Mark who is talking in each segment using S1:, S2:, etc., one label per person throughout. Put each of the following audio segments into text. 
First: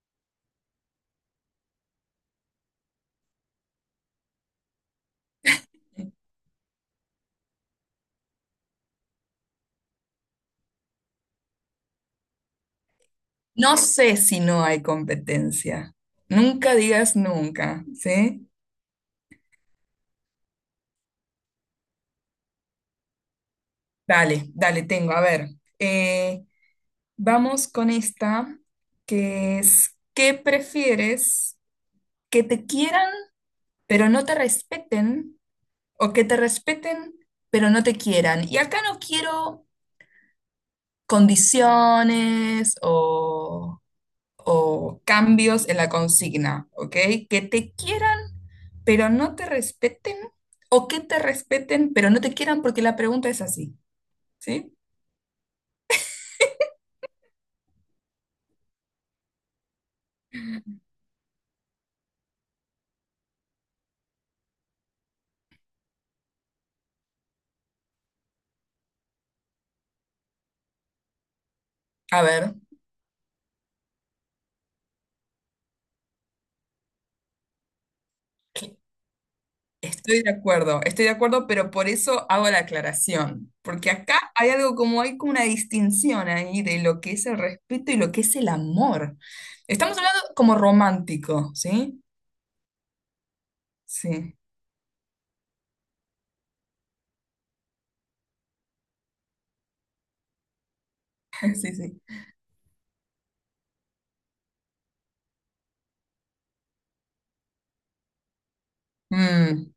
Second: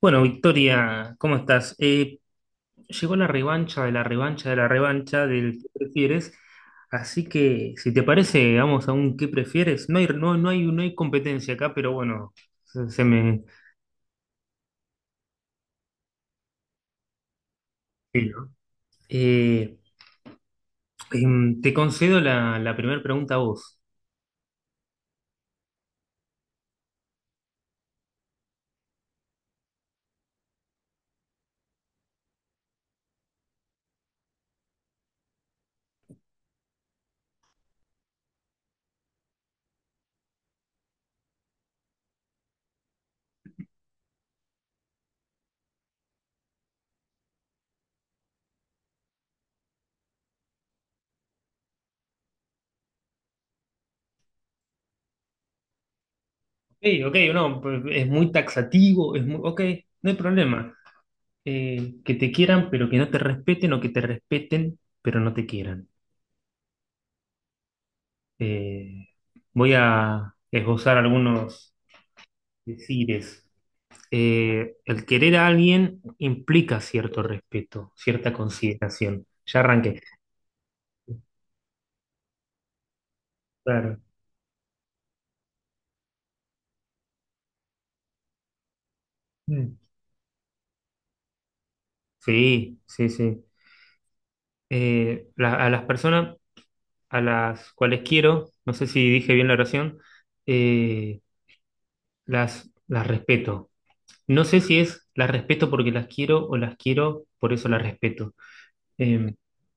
S1: Bueno, Victoria, ¿cómo estás? Llegó la revancha de la revancha de la revancha del ¿qué prefieres? Así que, si te parece, vamos a un ¿qué prefieres? No hay competencia acá, pero bueno, se me...
S2: No sé si no hay competencia. Nunca digas nunca,
S1: Sí,
S2: ¿sí?
S1: ¿no? Eh, Te concedo la primera pregunta a vos.
S2: Dale, dale, tengo. A ver, eh, vamos con esta, que es, ¿qué prefieres? ¿Que te quieran pero no te respeten? ¿O que te respeten pero no te quieran? Y acá no quiero condiciones o cambios en la consigna, ¿ok? Que te quieran pero no te respeten o que te respeten, pero no te quieran porque la pregunta es así, ¿sí?
S1: Ok, ok, no, es muy taxativo, es muy... Ok, no hay problema. Que te quieran, pero que no te respeten, o que te respeten, pero no te quieran. Eh, Voy a esbozar algunos
S2: A ver,
S1: decires. El querer a alguien implica cierto respeto, cierta
S2: que-
S1: consideración. Ya arranqué.
S2: estoy de acuerdo, pero por eso hago la aclaración, porque
S1: Claro.
S2: acá hay algo como hay como una distinción ahí de lo que es el respeto y lo que es el amor.
S1: Mm.
S2: Estamos hablando como romántico, ¿sí?
S1: Sí, sí, sí.
S2: Sí,
S1: A las personas a las cuales quiero, no sé si dije bien la oración, eh,
S2: sí, sí.
S1: las respeto. No sé si es las respeto porque las quiero o las quiero, por eso las respeto. Em,
S2: Mm.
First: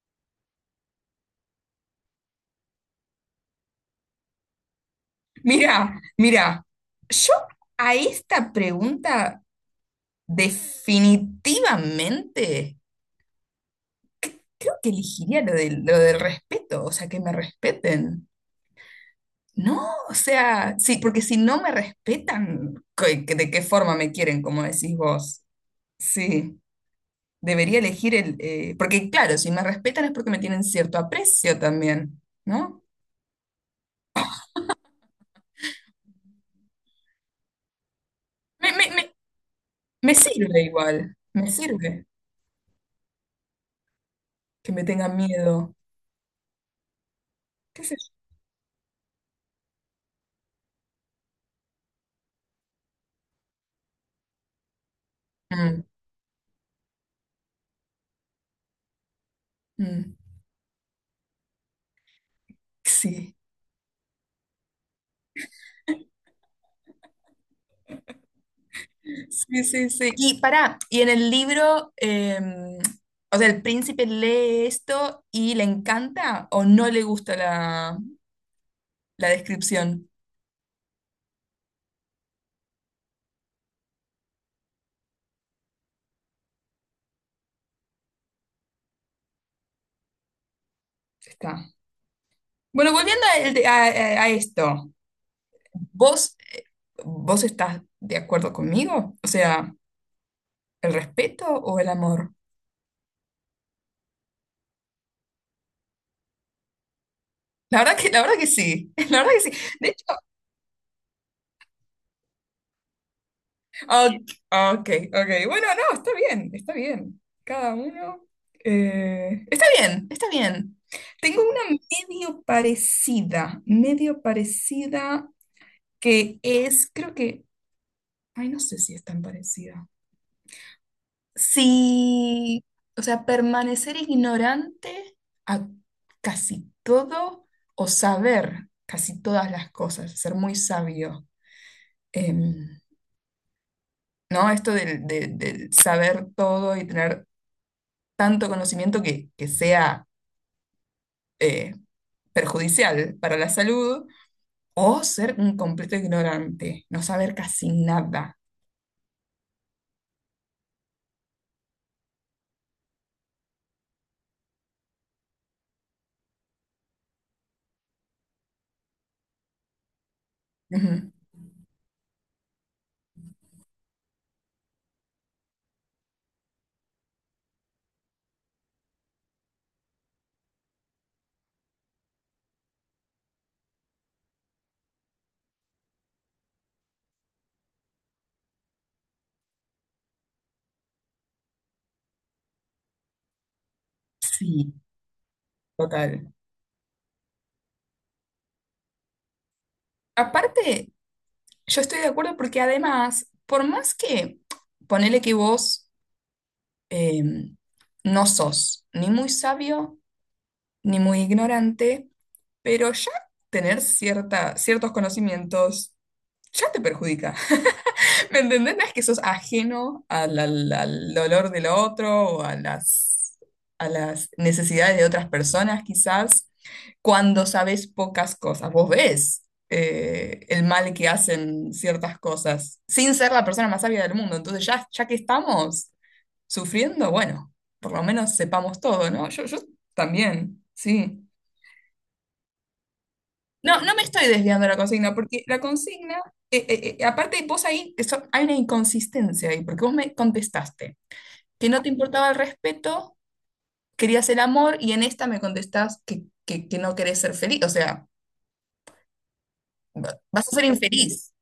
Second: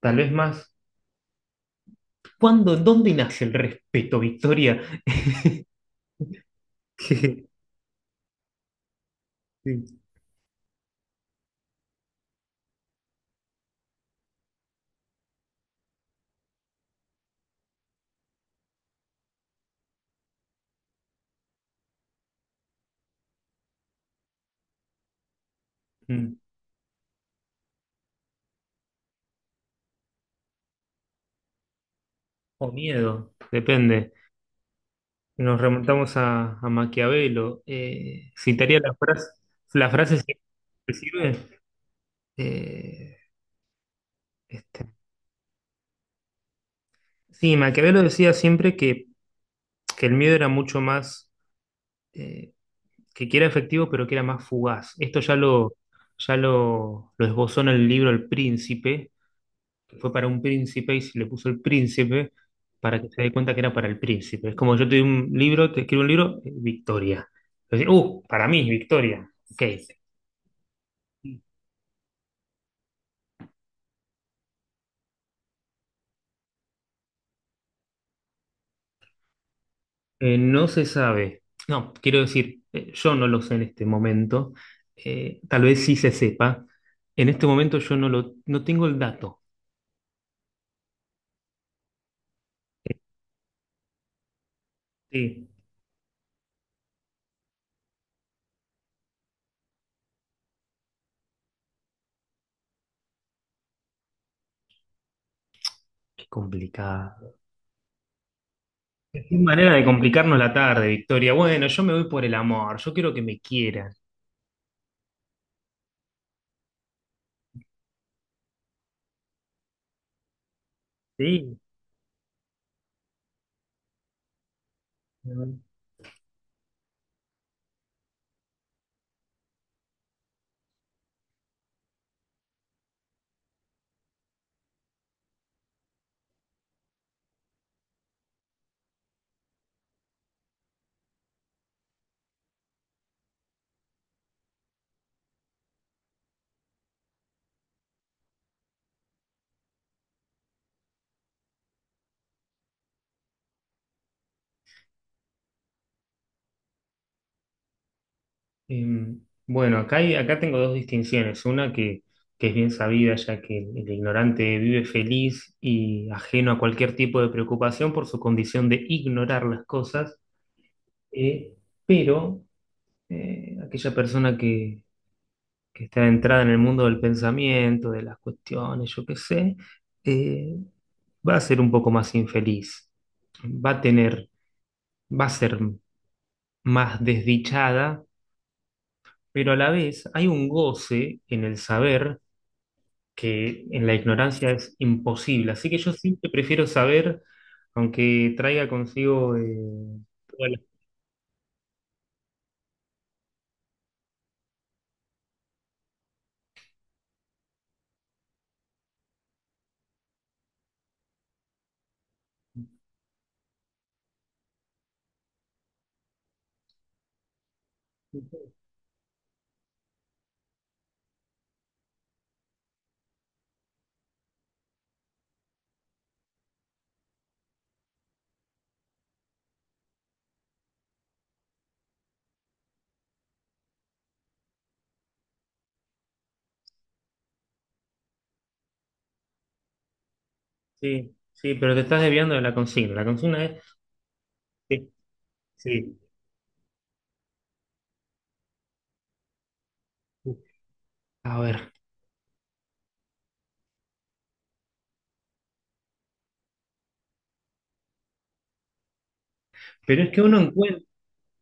S1: Tal vez más. ¿Cuándo, dónde nace el respeto, Victoria?
S2: Mira, mira, yo a esta pregunta
S1: Sí.
S2: definitivamente creo que elegiría lo del respeto, o sea, que me respeten. No, o sea, sí, porque si no me respetan, ¿de qué forma me quieren, como decís vos?
S1: Mm.
S2: Sí, debería elegir el... porque claro, si me respetan es porque me tienen cierto aprecio también,
S1: O
S2: ¿no?
S1: miedo, depende. Nos remontamos a Maquiavelo.
S2: Me,
S1: Citaría
S2: me, me,
S1: la
S2: me
S1: frase si
S2: sirve
S1: te
S2: igual,
S1: sirve.
S2: me sirve
S1: Eh,
S2: que me
S1: este,
S2: tengan miedo,
S1: Sí,
S2: qué sé
S1: Maquiavelo decía siempre que el miedo era mucho más, eh, que era efectivo, pero que era más fugaz. Esto
S2: yo.
S1: lo esbozó en el libro El Príncipe,
S2: Mm,
S1: fue
S2: mm,
S1: para un príncipe y se le puso el príncipe para que se dé
S2: sí.
S1: cuenta que era para el príncipe. Es como yo te doy un libro, te escribo un libro, Victoria. Entonces, para mí, Victoria. Ok.
S2: Sí, sí, sí. Y para, y en el libro, o sea, el príncipe lee esto y le encanta o no le gusta la, la descripción.
S1: No se sabe. No, quiero decir, yo no lo sé en este momento. Tal vez sí se sepa. En este momento yo no tengo el dato.
S2: Está. Bueno, volviendo a, a esto,
S1: Sí.
S2: ¿vos, vos estás de acuerdo conmigo? O sea, ¿el respeto o el amor?
S1: Qué complicado.
S2: La verdad que sí, la
S1: Qué
S2: verdad que sí.
S1: manera de complicarnos la tarde, Victoria. Bueno, yo me voy por el amor. Yo quiero que me quieran.
S2: Ok, ok, ok. Bueno, no, está bien, está bien. Cada uno. Está bien, está bien. Tengo
S1: Sí.
S2: una medio parecida que es, creo que, ay, no sé si es tan parecida. Sí, o sea, permanecer ignorante a casi todo o saber casi todas las cosas, ser muy sabio. Em, ¿No? Esto del saber todo y tener tanto conocimiento que sea eh, perjudicial para la salud, o ser un completo ignorante, no saber casi nada.
S1: Em, bueno, acá, acá tengo dos distinciones. Una que es bien sabida, ya que el ignorante vive feliz y ajeno a cualquier tipo de preocupación por su condición de ignorar las cosas,
S2: Ujú.
S1: eh, pero aquella persona que está entrada en el mundo del pensamiento, de las cuestiones, yo qué sé, eh, va a ser un poco más infeliz, va a tener, va a ser más desdichada, pero a la vez hay un goce en el saber que en la ignorancia
S2: Sí,
S1: es imposible. Así que yo siempre
S2: total.
S1: prefiero saber, aunque traiga consigo todas las-
S2: Aparte, yo estoy de acuerdo porque además, por más que ponele que vos eh, no sos ni muy sabio ni muy ignorante, pero ya tener cierta, ciertos conocimientos ya te perjudica. ¿Me entendés? No es que sos ajeno al dolor del otro o a las necesidades de otras personas, quizás, cuando sabes pocas cosas. Vos ves el mal que hacen ciertas cosas, sin ser la persona más sabia del mundo. Entonces, ya, ya que estamos sufriendo, bueno, por lo menos sepamos todo, ¿no? Yo también,
S1: Sí,
S2: sí.
S1: sí, pero te estás desviando de la consigna. La consigna es...
S2: No, no me estoy desviando de la
S1: Sí,
S2: consigna, porque la
S1: sí.
S2: consigna, aparte vos ahí, eso, hay una inconsistencia ahí, porque vos me contestaste
S1: A ver,
S2: que no te importaba el respeto, querías el amor, y en esta me contestás que no querés ser feliz, o sea,
S1: pero es que uno
S2: vas a ser
S1: encuentra,
S2: infeliz.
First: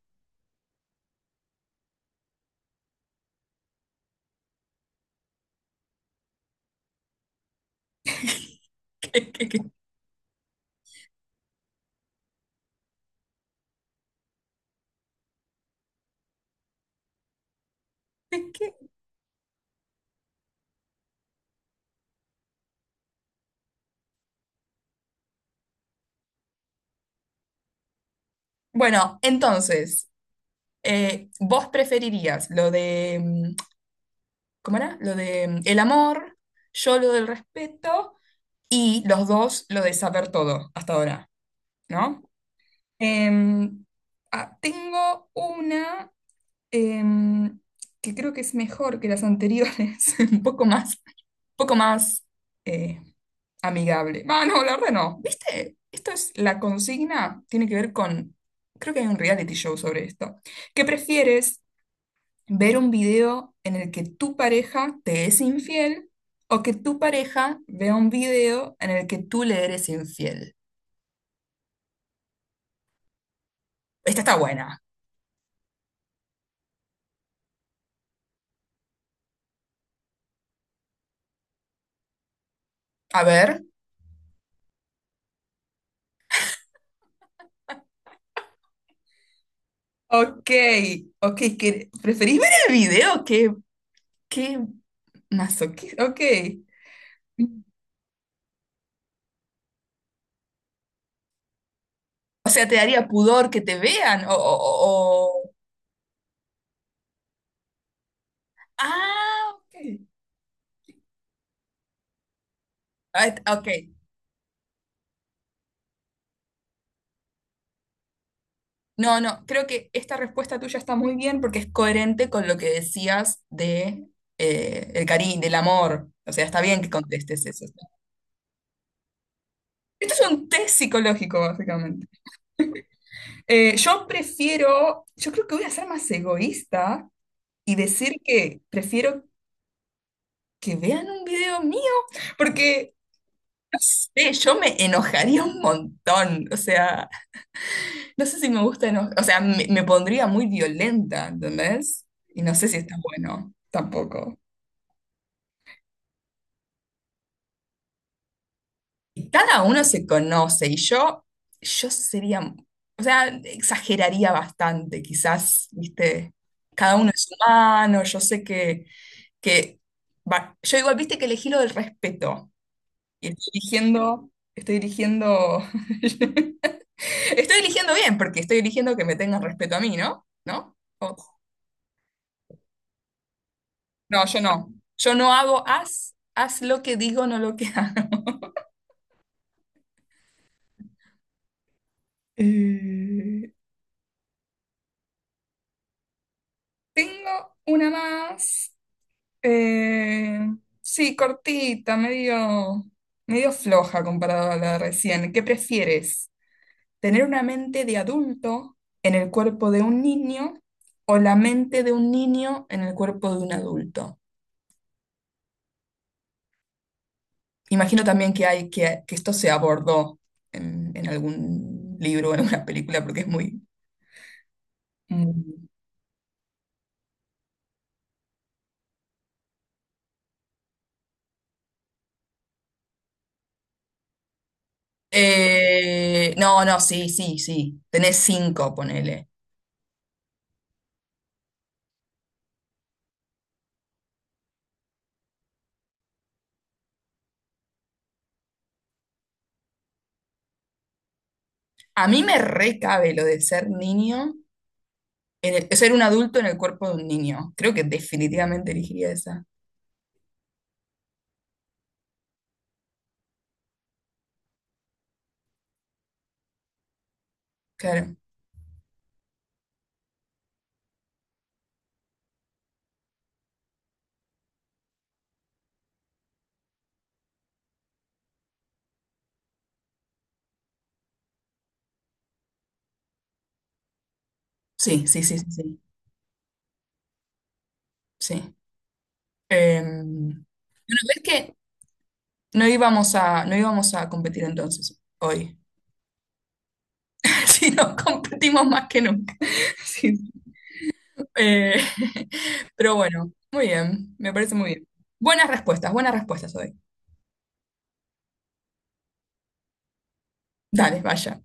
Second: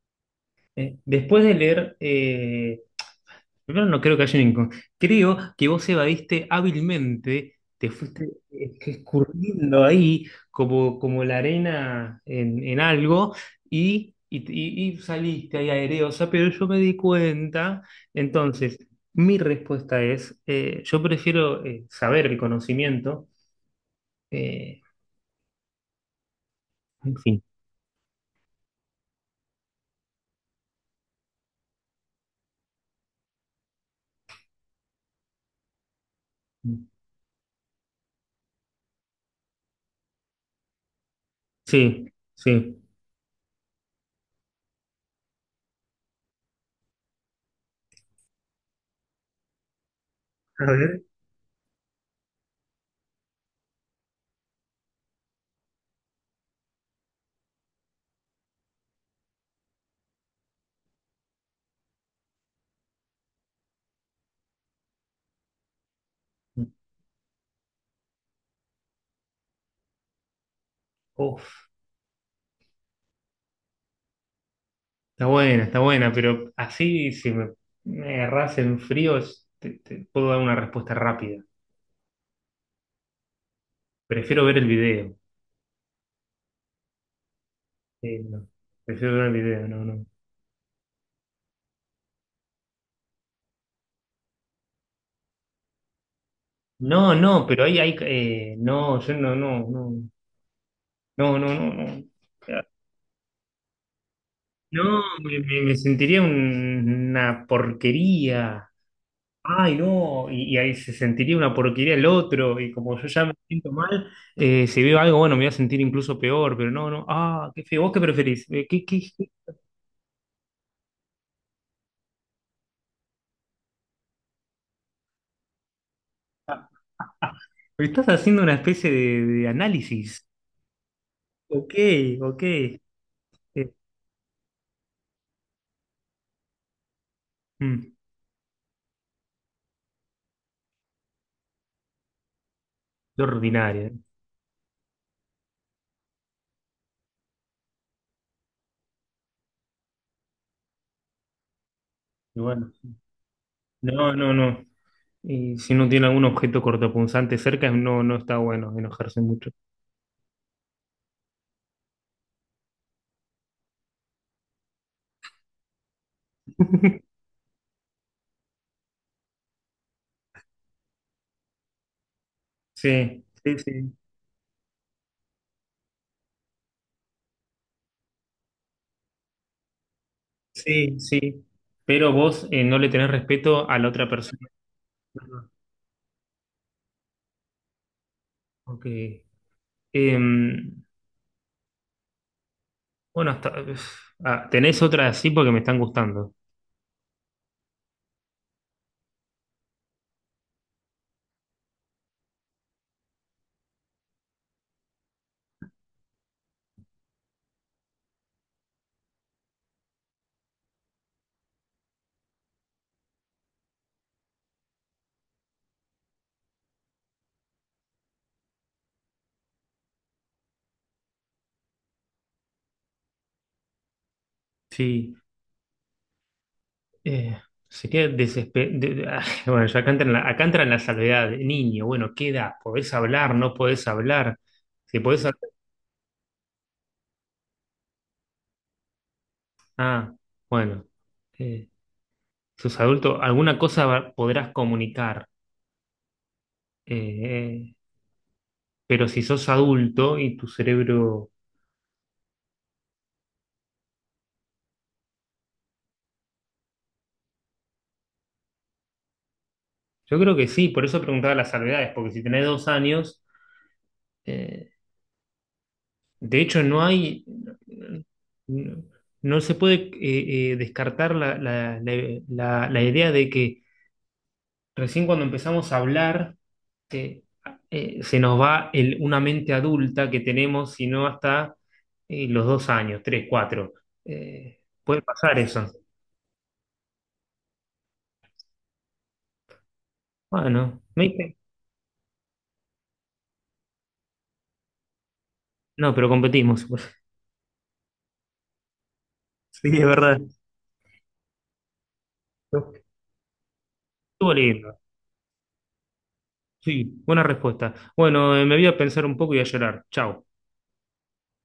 S1: después de leer primero, no creo que haya un creo que vos evadiste hábilmente, te fuiste
S2: ¿Qué- qué- qué-
S1: escurriendo ahí como, como la arena en algo y saliste ahí aereosa, pero yo me di cuenta.
S2: qué?
S1: Entonces, mi respuesta es, yo prefiero saber el conocimiento. eh, en fin.
S2: Bueno, entonces, vos preferirías lo de, mm, ¿cómo era? Lo de mm, el amor, yo lo del respeto, y los dos lo de saber todo hasta ahora,
S1: Sí,
S2: ¿no?
S1: sí.
S2: Em, ah, tengo una em, que creo que es mejor que las anteriores,
S1: A ver.
S2: un poco más eh, amigable. Ah, no, la verdad no. ¿Viste? Esto es la consigna, tiene que ver con, creo que hay un reality show sobre esto. ¿Qué prefieres? ¿Ver un video en el que tu pareja te es infiel o que tu pareja vea un video en el que tú le eres infiel?
S1: Uf.
S2: Esta está buena.
S1: Está buena, pero así si me agarrás en frío te puedo dar una respuesta rápida.
S2: A ver.
S1: Prefiero ver el video. No. Prefiero ver el video, no, no.
S2: Ok, ok, ¿preferís ver el video? ¿Qué masoquista? Ok.
S1: No, no, pero ahí hay... no, yo no, no, no, no, no, no, no.
S2: O sea, ¿te daría pudor que te vean?
S1: No, me sentiría una porquería.
S2: Ah,
S1: Ay,
S2: ok.
S1: no, y ahí se sentiría una porquería el otro, y como yo ya me
S2: Ok.
S1: siento mal, si veo algo, bueno, me voy a sentir incluso peor, pero no, no, ah, qué feo, ¿vos qué preferís? ¿Qué, qué,
S2: No,
S1: qué?
S2: no, creo que esta respuesta tuya está muy bien porque es coherente con lo que decías de el cariño, del amor. O sea, está bien que contestes eso.
S1: Pero estás haciendo una especie de
S2: Esto
S1: análisis.
S2: es un test psicológico,
S1: Ok,
S2: básicamente.
S1: ok.
S2: Yo prefiero, yo creo que voy a ser más egoísta y
S1: Mm,
S2: decir que prefiero que vean un video mío, porque
S1: Qué
S2: no
S1: ordinario.
S2: sé, yo me enojaría un montón. O sea, no sé si me gusta enojar, o sea, me pondría muy violenta, ¿entendés?
S1: Y
S2: Y no sé
S1: bueno,
S2: si está bueno,
S1: no, no,
S2: tampoco.
S1: no. Y si no tiene algún objeto cortopunzante cerca, no, no está bueno enojarse
S2: Y
S1: mucho.
S2: cada uno se conoce y yo sería, o sea, exageraría bastante, quizás, ¿viste? Cada uno es humano, yo sé que yo igual, viste que elegí lo del respeto.
S1: Sí,
S2: Y estoy
S1: sí, sí,
S2: dirigiendo, estoy dirigiendo. Estoy eligiendo bien, porque estoy eligiendo que me tengan respeto a mí, ¿no? ¿No?
S1: sí, sí. Pero vos no le tenés respeto a la otra
S2: No, yo
S1: persona.
S2: no. Yo no hago haz, haz lo que digo, no lo que hago.
S1: Ok. Em, bueno,
S2: Eh,
S1: hasta, uf, ah, tenés otra así porque me están gustando.
S2: Tengo una más. eh, sí, cortita, medio, medio floja comparada a la de recién. ¿Qué prefieres? ¿Tener una mente de adulto en el cuerpo de un niño o la mente de un niño en el cuerpo de un adulto? Imagino también que hay que esto se abordó en algún libro o en alguna película porque es muy...
S1: Sí.
S2: muy-
S1: Eh, Sería desesperado. Bueno, ya acá entran, acá entran la salvedad. Niño, bueno, ¿qué edad? ¿Podés hablar? ¿No podés hablar? Si podés hablar.
S2: No, no, sí, sí, sí. Tenés 5, ponele.
S1: Ah, bueno. Eh, Sos adulto, alguna cosa podrás comunicar. Eh, pero si sos adulto y tu cerebro.
S2: A mí me recabe lo de ser niño, ser un adulto en el cuerpo de un niño. Creo que definitivamente elegiría esa.
S1: Yo creo que sí, por eso preguntaba las salvedades, porque si tenés 2 años. eh, de hecho, no hay.
S2: Claro.
S1: No, no se puede descartar la idea de que recién cuando empezamos a hablar, eh, se nos va una mente adulta que tenemos, si no hasta los 2 años, tres, cuatro. Puede
S2: Sí, sí,
S1: pasar
S2: sí, sí,
S1: eso.
S2: sí. Sí. Bueno,
S1: Bueno, ¿me
S2: ves
S1: viste?
S2: que no íbamos a, no íbamos a competir entonces hoy.
S1: No, pero competimos.
S2: Sí, no, competimos más que nunca.
S1: Sí, es verdad.
S2: Sí. Eh,
S1: Estuvo
S2: pero bueno, muy bien, me parece muy
S1: lindo.
S2: bien. Buenas respuestas hoy.
S1: Sí, buena respuesta. Bueno, me voy a pensar un poco y a llorar. Chao.
S2: Dale, vaya.